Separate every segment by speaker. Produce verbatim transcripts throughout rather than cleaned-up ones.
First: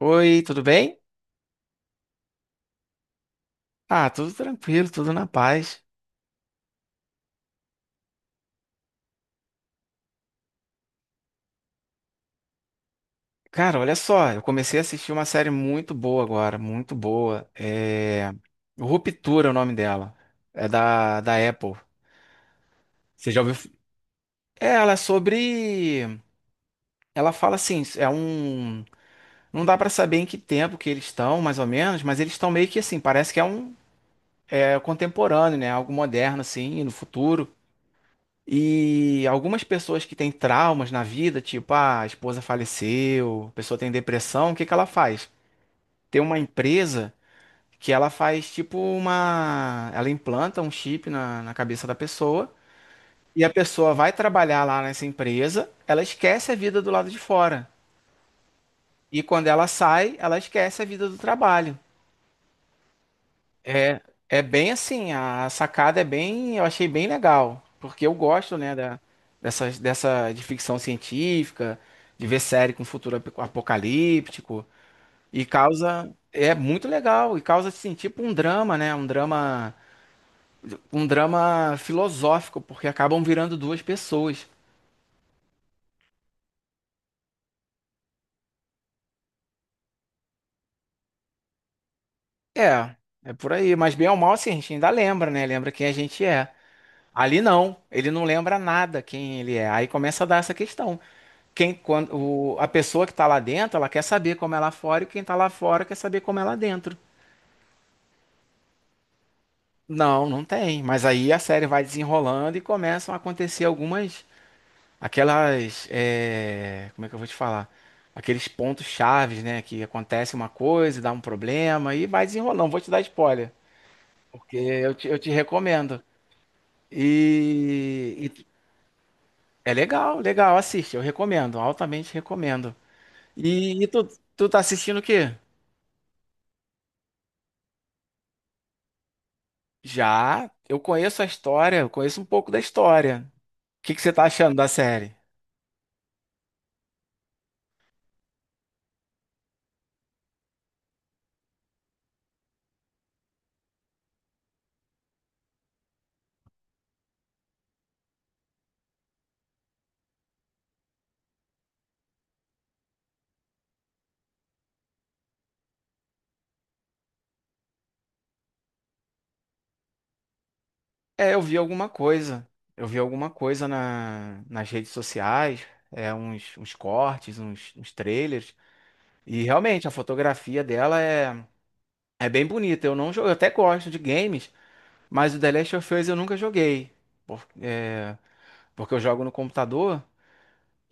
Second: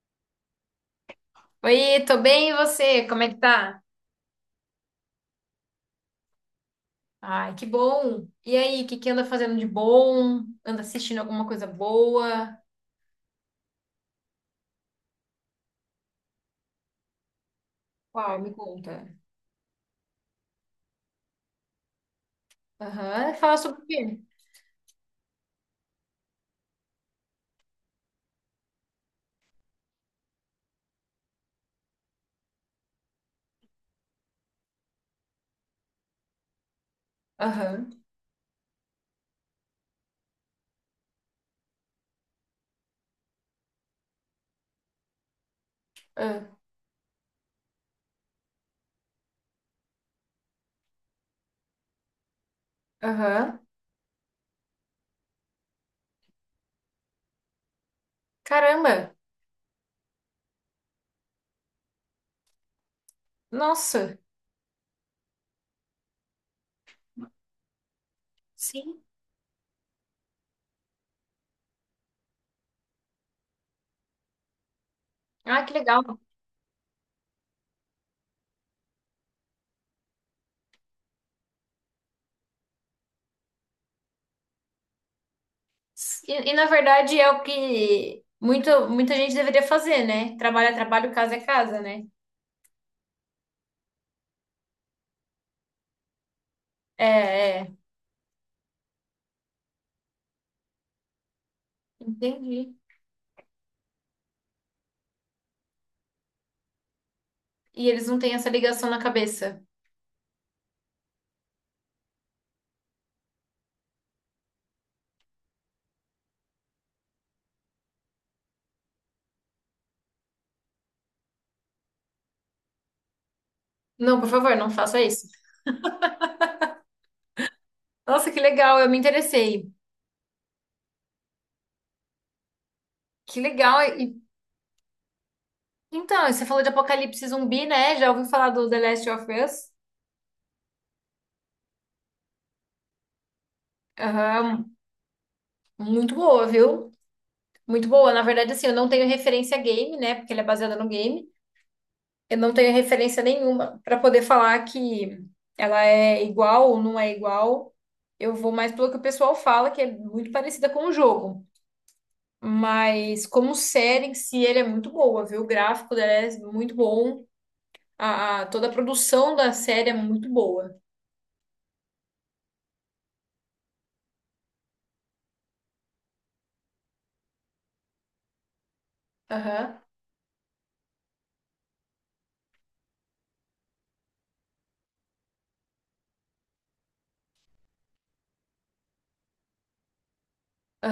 Speaker 1: Oi, tudo bem?
Speaker 2: Oi, tô bem, e você? Como é que tá?
Speaker 1: Ah, tudo tranquilo, tudo na paz.
Speaker 2: Ai, que bom! E aí, o que que anda fazendo de bom? Anda assistindo alguma coisa boa?
Speaker 1: Cara, olha só, eu comecei a assistir uma série muito boa agora, muito boa. É...
Speaker 2: Uau, me conta.
Speaker 1: Ruptura é o nome dela. É da, da Apple. Você
Speaker 2: Aham,
Speaker 1: já ouviu?
Speaker 2: fala sobre o quê?
Speaker 1: É, ela é sobre. Ela fala assim, é um. Não dá pra saber em que tempo que eles estão, mais ou menos, mas eles estão meio que assim, parece que é um é contemporâneo, né? Algo moderno, assim, no futuro.
Speaker 2: Aham,
Speaker 1: E algumas pessoas que têm traumas na vida, tipo, ah, a esposa faleceu, a pessoa tem depressão, o que que ela faz? Tem uma
Speaker 2: ah,
Speaker 1: empresa que ela faz tipo uma. Ela implanta um chip na, na cabeça da pessoa e a
Speaker 2: aham.
Speaker 1: pessoa vai trabalhar lá nessa empresa, ela esquece a vida do lado de fora.
Speaker 2: Caramba!
Speaker 1: E quando ela sai, ela esquece a vida do trabalho. É,
Speaker 2: Nossa!
Speaker 1: é bem assim, a sacada é bem, eu achei bem legal, porque eu gosto, né, da,
Speaker 2: Sim.
Speaker 1: dessa, dessa de ficção científica, de ver série com futuro ap- apocalíptico, e
Speaker 2: Ah, que
Speaker 1: causa,
Speaker 2: legal!
Speaker 1: é muito legal, e causa, assim, tipo um drama, né, um drama, um drama filosófico, porque acabam virando duas pessoas.
Speaker 2: E, e, na verdade é o que muito, muita gente deveria fazer, né? Trabalho é trabalho, casa é casa, né?
Speaker 1: É, é por aí, mas bem ou mal, assim, a gente ainda lembra, né, lembra quem a gente é. Ali
Speaker 2: É,
Speaker 1: não,
Speaker 2: é.
Speaker 1: ele não lembra nada quem ele é, aí começa a dar essa questão. Quem, quando, o-
Speaker 2: Entendi.
Speaker 1: a pessoa que está lá dentro, ela quer saber como é lá fora, e quem está lá fora quer saber como é lá dentro.
Speaker 2: E eles não têm essa ligação na cabeça.
Speaker 1: Não, não tem. Mas aí a série vai desenrolando e começam a acontecer algumas, aquelas, é, como é que eu vou te falar? Aqueles pontos chaves, né? Que acontece uma coisa, e dá um problema e vai desenrolando. Vou te dar spoiler,
Speaker 2: Não, por favor,
Speaker 1: porque
Speaker 2: não
Speaker 1: eu
Speaker 2: faça
Speaker 1: te, eu
Speaker 2: isso.
Speaker 1: te recomendo. E,
Speaker 2: Nossa, que
Speaker 1: e
Speaker 2: legal, eu me interessei.
Speaker 1: é legal, legal, assiste, eu recomendo, altamente recomendo.
Speaker 2: Que legal.
Speaker 1: E, e
Speaker 2: E,
Speaker 1: tu, tu tá assistindo o quê?
Speaker 2: então, você falou de Apocalipse Zumbi, né? Já ouviu falar do The Last of Us?
Speaker 1: Já, eu conheço a história, eu conheço um pouco da história. O que que você tá achando da
Speaker 2: Aham,
Speaker 1: série?
Speaker 2: muito boa, viu? Muito boa. Na verdade, assim, eu não tenho referência a game, né? Porque ele é baseado no game. Eu não tenho referência nenhuma para poder falar que ela é igual ou não é igual. Eu vou mais pelo que o pessoal fala, que é muito parecida com o jogo. Mas como série em si, ele é muito boa, viu? O gráfico dela é muito bom. A, a- toda a produção da série é muito boa.
Speaker 1: É, eu vi alguma coisa. Eu vi alguma coisa na, nas redes sociais, é, uns, uns cortes, uns, uns trailers. E
Speaker 2: Aham,
Speaker 1: realmente, a fotografia dela é, é bem bonita. Eu não jogo, eu até gosto de games, mas o The Last of Us eu nunca joguei. Por- é, porque eu jogo no computador.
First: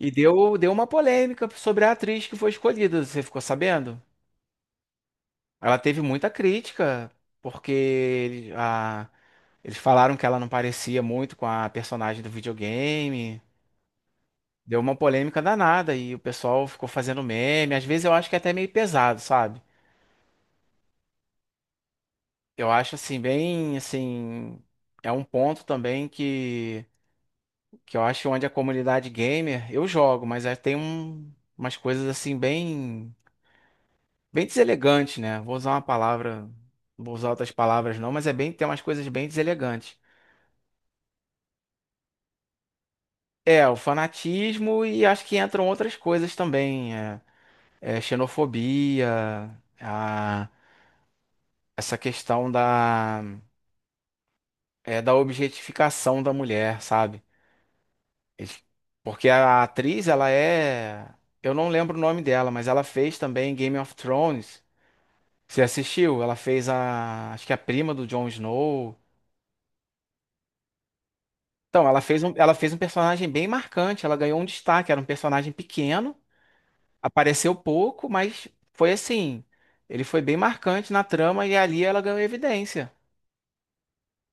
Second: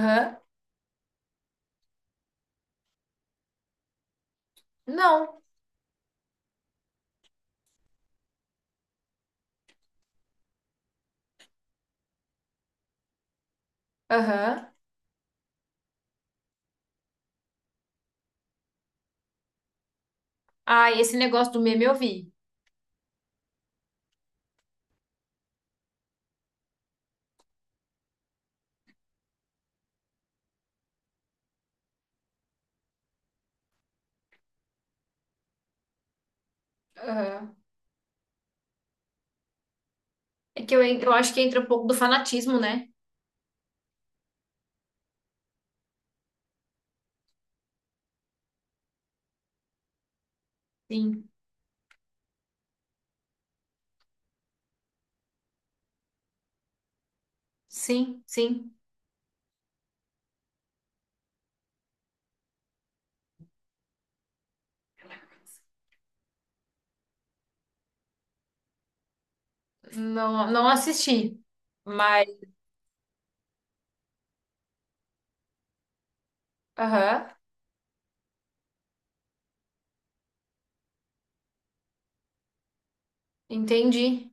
Speaker 1: E deu, deu uma polêmica sobre a atriz que foi escolhida. Você ficou sabendo?
Speaker 2: Não.
Speaker 1: Ela teve muita crítica, porque ele- a- eles falaram que ela não parecia muito com a personagem do videogame.
Speaker 2: Aham,
Speaker 1: Deu uma polêmica danada e o pessoal ficou fazendo meme. Às vezes eu acho que é até meio pesado, sabe?
Speaker 2: ah, e esse negócio do meme eu vi.
Speaker 1: Eu acho assim, bem assim. É um ponto também que, que eu acho onde a comunidade gamer, eu jogo, mas aí tem um- umas coisas assim bem, bem deselegantes, né? Vou usar uma palavra, não vou usar outras
Speaker 2: Aham.
Speaker 1: palavras não, mas é bem, tem umas coisas bem deselegantes.
Speaker 2: É que eu, en- eu acho que entra um pouco do fanatismo, né?
Speaker 1: É, o fanatismo e acho que entram outras coisas também. É, é, xenofobia, a-
Speaker 2: Sim,
Speaker 1: essa questão da, é, da objetificação da mulher, sabe?
Speaker 2: sim,
Speaker 1: Eles-
Speaker 2: sim.
Speaker 1: Porque a atriz, ela é. Eu não lembro o nome dela, mas ela fez também Game of Thrones. Você assistiu? Ela fez a. Acho que a prima do Jon Snow.
Speaker 2: Não, não assisti,
Speaker 1: Então, ela fez
Speaker 2: mas
Speaker 1: um, ela fez um personagem bem marcante. Ela ganhou um destaque. Era um personagem pequeno.
Speaker 2: aham.
Speaker 1: Apareceu pouco, mas foi assim. Ele foi bem marcante na trama e ali ela ganhou evidência
Speaker 2: Entendi.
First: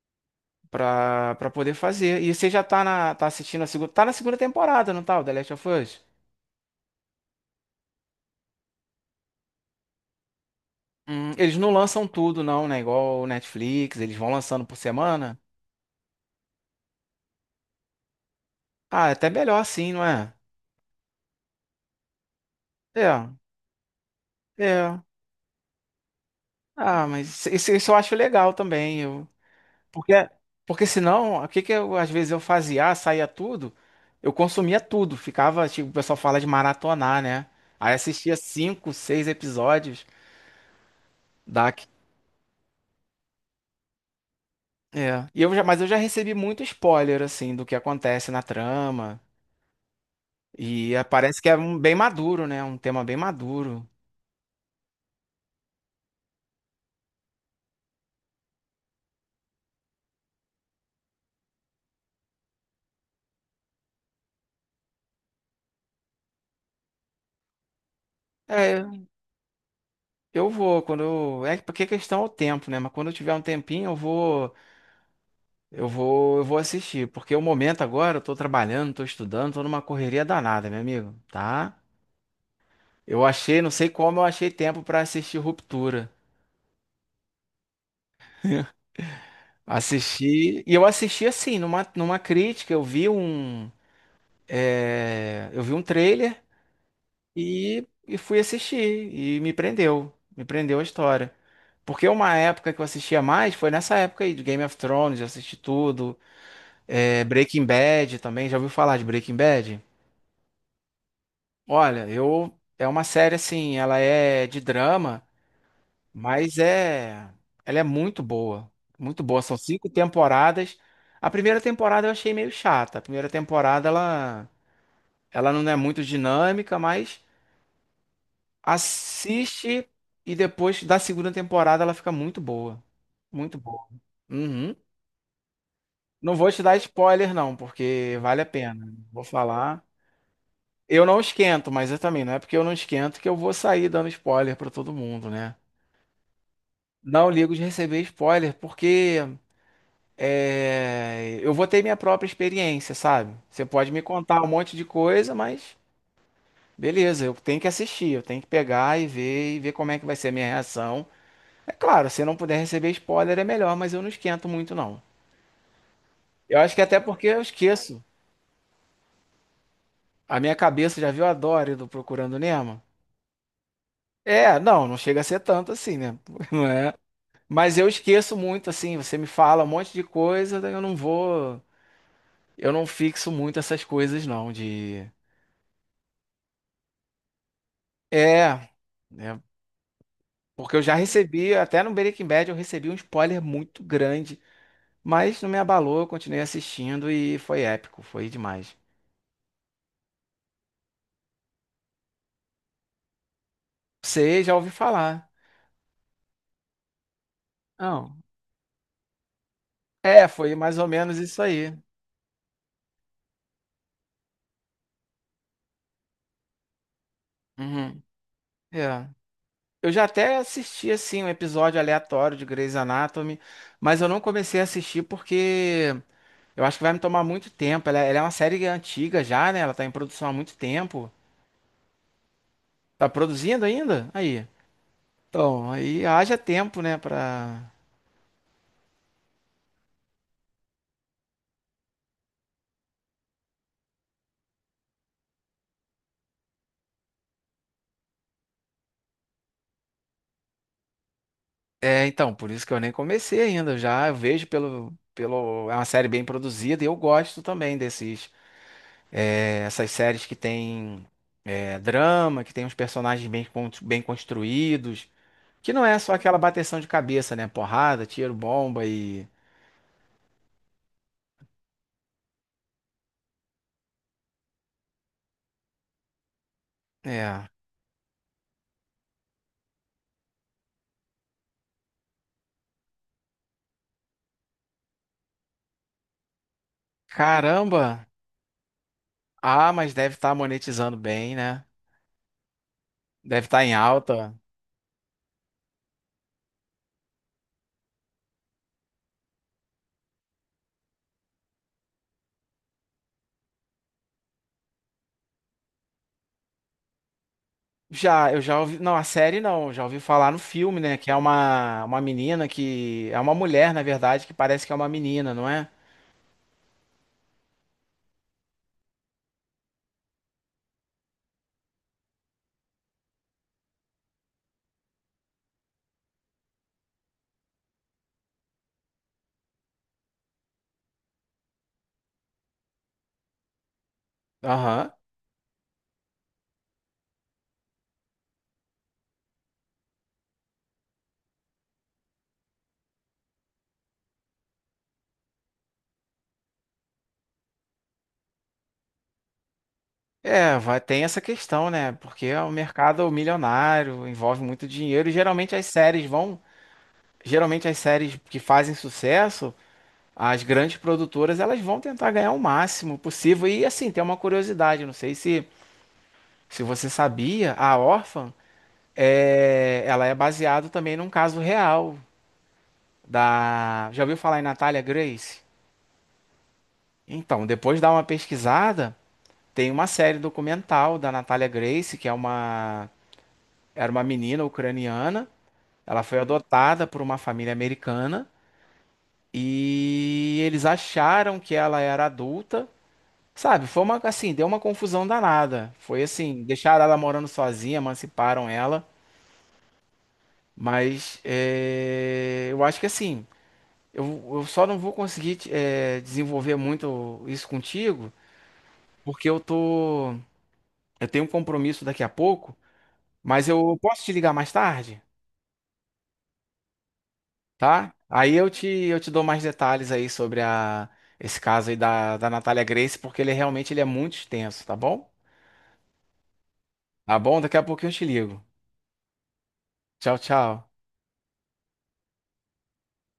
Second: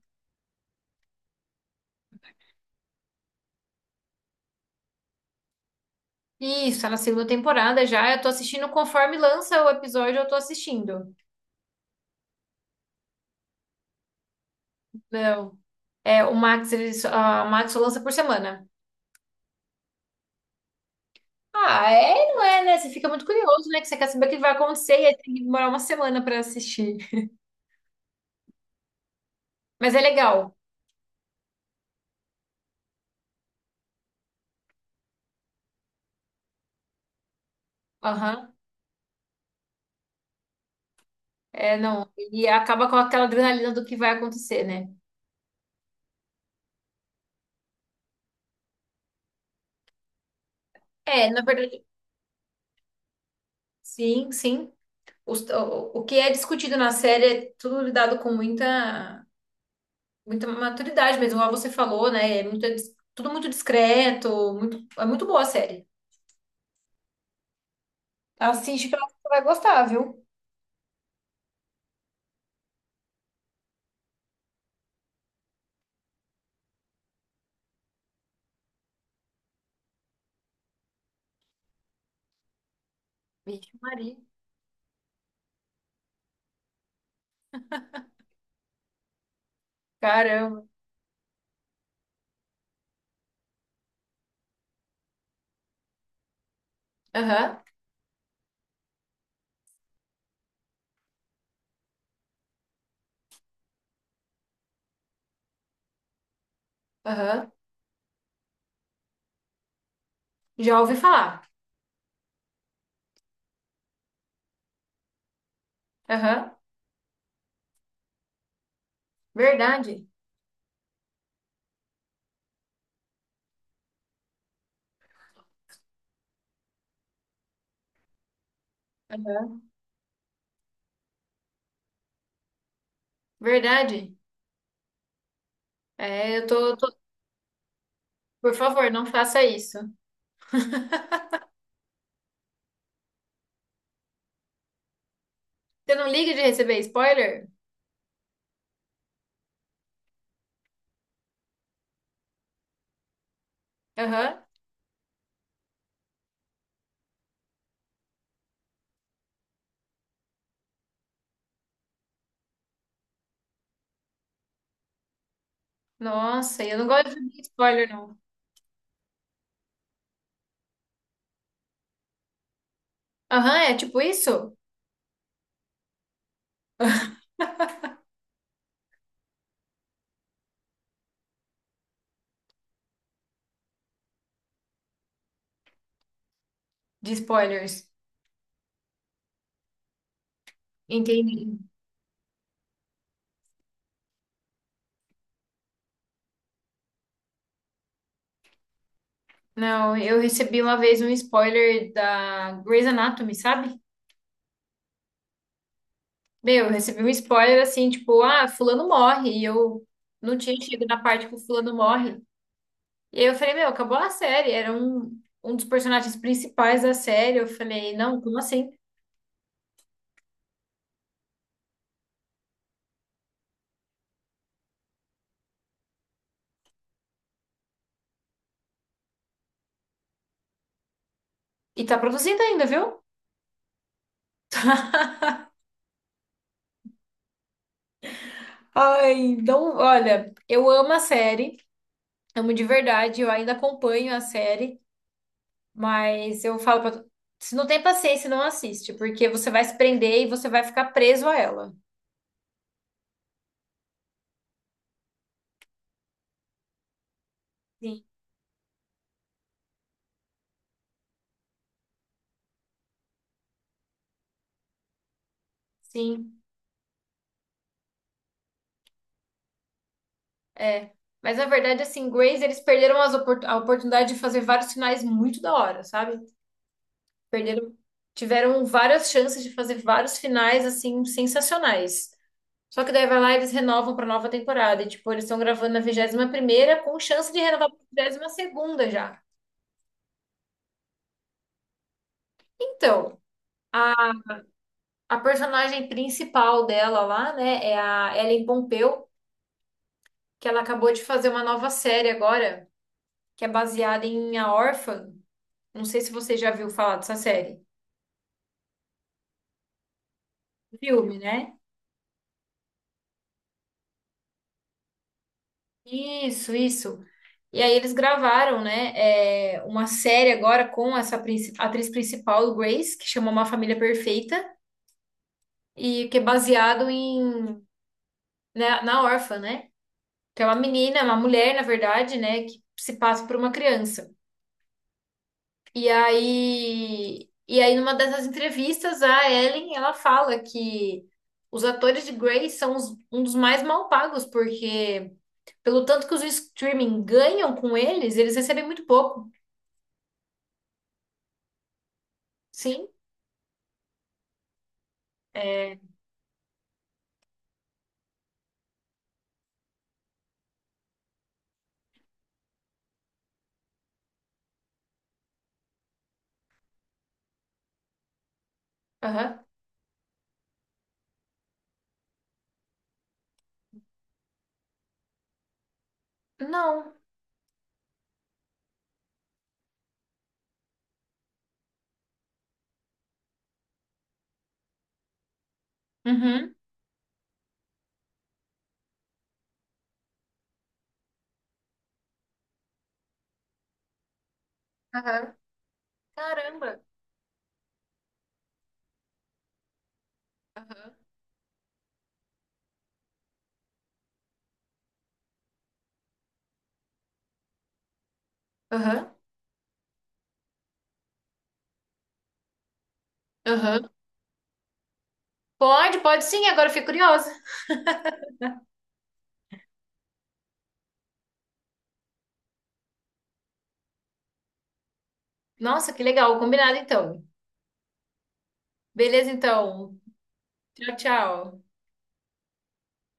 Speaker 1: pra, para poder fazer. E você já tá, na, tá assistindo a segunda. Tá na segunda temporada, não tá? O The Last of Us?
Speaker 2: Isso, tá na segunda temporada já. Eu tô assistindo conforme lança o episódio, eu tô assistindo.
Speaker 1: Hum, eles não lançam tudo, não, né? Igual o Netflix, eles vão lançando por semana.
Speaker 2: Não. É, o Max, ele, só- a Max só lança por semana.
Speaker 1: Ah, é até melhor assim, não é?
Speaker 2: Ah, é, e não é, né? Você fica muito
Speaker 1: É,
Speaker 2: curioso, né? Que você quer saber o que vai acontecer
Speaker 1: é.
Speaker 2: e aí tem que demorar uma semana pra assistir.
Speaker 1: Ah, mas isso, isso eu acho legal também.
Speaker 2: Mas é
Speaker 1: Porque,
Speaker 2: legal.
Speaker 1: porque senão, o que que eu, às vezes eu fazia, ah, saía tudo, eu consumia tudo, ficava, tipo, o pessoal fala de maratonar, né? Aí assistia
Speaker 2: Aham.
Speaker 1: cinco, seis episódios da...
Speaker 2: É, não. E acaba com aquela adrenalina do que vai acontecer, né?
Speaker 1: É. E eu já, mas eu já recebi muito spoiler, assim, do que acontece na trama, e é,
Speaker 2: É,
Speaker 1: parece
Speaker 2: na
Speaker 1: que é um,
Speaker 2: verdade,
Speaker 1: bem maduro, né? Um tema bem maduro.
Speaker 2: sim, sim. Os- O, o que é discutido na série é tudo lidado com muita, muita maturidade mesmo, como você falou, né? É muito, dis- tudo muito discreto, muito, é muito boa a série. Assiste que eu
Speaker 1: É,
Speaker 2: acho que você vai gostar, viu?
Speaker 1: eu vou, quando eu... É porque a questão é o tempo, né? Mas quando eu tiver um tempinho, eu vou... Eu vou, eu vou assistir, porque o momento agora, eu tô trabalhando, tô estudando, tô numa correria danada, meu amigo, tá? Eu achei, não
Speaker 2: Vixe,
Speaker 1: sei
Speaker 2: Maria.
Speaker 1: como eu achei tempo pra assistir Ruptura. Assisti,
Speaker 2: Caramba.
Speaker 1: e eu assisti assim, numa, numa crítica, eu vi um, é, eu vi um trailer
Speaker 2: Aham,
Speaker 1: e, e fui assistir, e me prendeu, me prendeu a história. Porque uma época que eu assistia mais foi nessa época aí de Game of Thrones, eu assisti tudo, é,
Speaker 2: aham.
Speaker 1: Breaking Bad também, já ouviu falar de Breaking Bad?
Speaker 2: Já ouvi falar.
Speaker 1: Olha, eu é uma série assim, ela é de drama,
Speaker 2: Aham,
Speaker 1: mas é ela é muito boa, muito boa. São cinco
Speaker 2: verdade.
Speaker 1: temporadas. A primeira temporada eu achei meio chata. A primeira temporada ela ela não é muito dinâmica, mas
Speaker 2: Aham,
Speaker 1: assiste e depois da segunda temporada ela fica muito boa, muito boa.
Speaker 2: verdade.
Speaker 1: Uhum. Não
Speaker 2: É, eu
Speaker 1: vou te dar
Speaker 2: tô, tô-
Speaker 1: spoiler não, porque vale a
Speaker 2: Por
Speaker 1: pena.
Speaker 2: favor, não
Speaker 1: Vou
Speaker 2: faça isso.
Speaker 1: falar. Eu não esquento, mas eu também não é porque eu não esquento que eu vou sair dando spoiler para todo mundo, né?
Speaker 2: Você não liga de receber
Speaker 1: Não
Speaker 2: spoiler?
Speaker 1: ligo de receber spoiler, porque é, eu vou ter minha própria experiência, sabe? Você pode me contar
Speaker 2: Aham.
Speaker 1: um monte de coisa, mas beleza, eu tenho que assistir, eu tenho que pegar e ver e ver como é que vai ser a minha reação. É claro, se não puder receber spoiler é melhor, mas eu não esquento muito, não. Eu
Speaker 2: Nossa,
Speaker 1: acho
Speaker 2: eu
Speaker 1: que
Speaker 2: não
Speaker 1: até
Speaker 2: gosto
Speaker 1: porque eu
Speaker 2: de spoiler,
Speaker 1: esqueço.
Speaker 2: não.
Speaker 1: A minha cabeça já viu a Dory do Procurando Nemo?
Speaker 2: Aham, é tipo isso?
Speaker 1: É, não, não chega a ser tanto assim, né? Não é? Mas eu esqueço muito, assim, você me fala um monte de coisa, daí eu não vou. Eu não fixo muito essas coisas, não, de...
Speaker 2: De spoilers.
Speaker 1: É, né? Porque eu já recebi,
Speaker 2: Entendi.
Speaker 1: até no Breaking Bad, eu recebi um spoiler muito grande, mas não me abalou, eu continuei assistindo e foi épico, foi demais.
Speaker 2: Não, eu recebi uma vez um spoiler da Grey's Anatomy, sabe?
Speaker 1: Você já ouvi falar.
Speaker 2: Meu, eu recebi um spoiler assim,
Speaker 1: Não.
Speaker 2: tipo, ah, fulano morre. E eu
Speaker 1: É,
Speaker 2: não
Speaker 1: foi
Speaker 2: tinha
Speaker 1: mais ou
Speaker 2: chegado na
Speaker 1: menos
Speaker 2: parte que o
Speaker 1: isso
Speaker 2: fulano
Speaker 1: aí.
Speaker 2: morre. E aí eu falei, meu, acabou a série. Era um, um dos personagens principais da série. Eu falei,
Speaker 1: Uhum.
Speaker 2: não, como assim?
Speaker 1: É. Eu já até assisti, assim, um episódio aleatório de Grey's Anatomy, mas eu não comecei a assistir porque eu acho que vai me tomar muito tempo. Ela, é, ela é uma série antiga já, né? Ela tá em produção há muito tempo.
Speaker 2: E tá produzindo ainda, viu?
Speaker 1: Tá produzindo ainda? Aí. Então, aí haja tempo, né, pra...
Speaker 2: Ai, então, olha, eu amo a série, amo de verdade, eu ainda acompanho a série, mas eu falo pra tu, se não tem paciência, não assiste, porque você vai se prender e você vai ficar preso a ela.
Speaker 1: É, então, por isso que eu nem comecei ainda. Já eu vejo pelo, pelo... É uma série bem produzida e eu gosto também
Speaker 2: Sim,
Speaker 1: desses... é, essas séries que tem é, drama, que tem uns personagens bem, con- bem construídos. Que não é só aquela
Speaker 2: sim,
Speaker 1: bateção de cabeça, né? Porrada, tiro, bomba e...
Speaker 2: é. Mas na verdade, assim, Grace, eles perderam as opor- a oportunidade de fazer vários finais muito da hora, sabe?
Speaker 1: É.
Speaker 2: Perderam, tiveram várias chances de fazer vários finais assim sensacionais. Só que daí vai lá e eles renovam para nova temporada. E, tipo, eles estão gravando na vigésima primeira com chance de renovar para
Speaker 1: Caramba!
Speaker 2: vigésima segunda já.
Speaker 1: Ah, mas deve estar monetizando bem, né?
Speaker 2: Então,
Speaker 1: Deve estar em
Speaker 2: a,
Speaker 1: alta.
Speaker 2: a personagem principal dela lá, né, é a Ellen Pompeu, que ela acabou de fazer uma nova série agora, que é baseada em A Órfã. Não sei se você já viu falar dessa série.
Speaker 1: Já, eu já ouvi. Não, a série não, já ouvi falar no filme, né? Que é
Speaker 2: Filme, né?
Speaker 1: uma, uma menina que. É uma mulher, na verdade, que parece que é uma menina, não é?
Speaker 2: Isso, isso. E aí eles gravaram, né, é, uma série agora com essa princi- atriz principal, Grace, que chama Uma Família Perfeita, e que é baseado em, né, na órfã, né? Que é uma menina, uma mulher, na verdade, né, que se passa por uma criança.
Speaker 1: Aham.
Speaker 2: E aí, e aí numa dessas entrevistas, a Ellen, ela fala que os atores de Grace são os- um dos mais mal pagos, porque pelo tanto que os streaming ganham com eles, eles recebem muito pouco.
Speaker 1: É, vai, tem essa questão, né? Porque é um
Speaker 2: Sim?
Speaker 1: mercado milionário, envolve muito dinheiro, e geralmente as
Speaker 2: É.
Speaker 1: séries vão. Geralmente as séries que fazem sucesso, as grandes produtoras, elas vão tentar ganhar o máximo possível. E assim, tem uma curiosidade, não sei se, se você sabia, a Orphan,
Speaker 2: Aham.
Speaker 1: é, ela é baseada também num caso real. Da. Já ouviu falar em Natalia Grace?
Speaker 2: Não.
Speaker 1: Então, depois dá uma pesquisada, tem uma série documental da Natalia Grace, que é uma. Era uma menina ucraniana. Ela foi
Speaker 2: Uhum.
Speaker 1: adotada por uma família americana e eles acharam que ela era adulta. Sabe, foi uma assim, deu uma confusão
Speaker 2: Aham.
Speaker 1: danada. Foi assim,
Speaker 2: Caramba.
Speaker 1: deixaram ela morando sozinha, emanciparam ela.
Speaker 2: Aham.
Speaker 1: Mas é, eu acho que assim, eu, eu só não vou conseguir é, desenvolver muito isso contigo,
Speaker 2: Aham.
Speaker 1: porque eu tô. Eu tenho um compromisso daqui a pouco, mas eu
Speaker 2: Aham.
Speaker 1: posso te ligar mais tarde,
Speaker 2: Pode, pode sim, agora eu fiquei curiosa.
Speaker 1: tá? Aí eu te, eu te dou mais detalhes aí sobre a, esse caso aí da, da Natália Grace, porque ele realmente ele é muito extenso, tá bom?
Speaker 2: Nossa, que legal. Combinado
Speaker 1: Tá
Speaker 2: então.
Speaker 1: bom? Daqui a pouquinho eu te ligo.
Speaker 2: Beleza, então.
Speaker 1: Tchau, tchau.
Speaker 2: Tchau, tchau.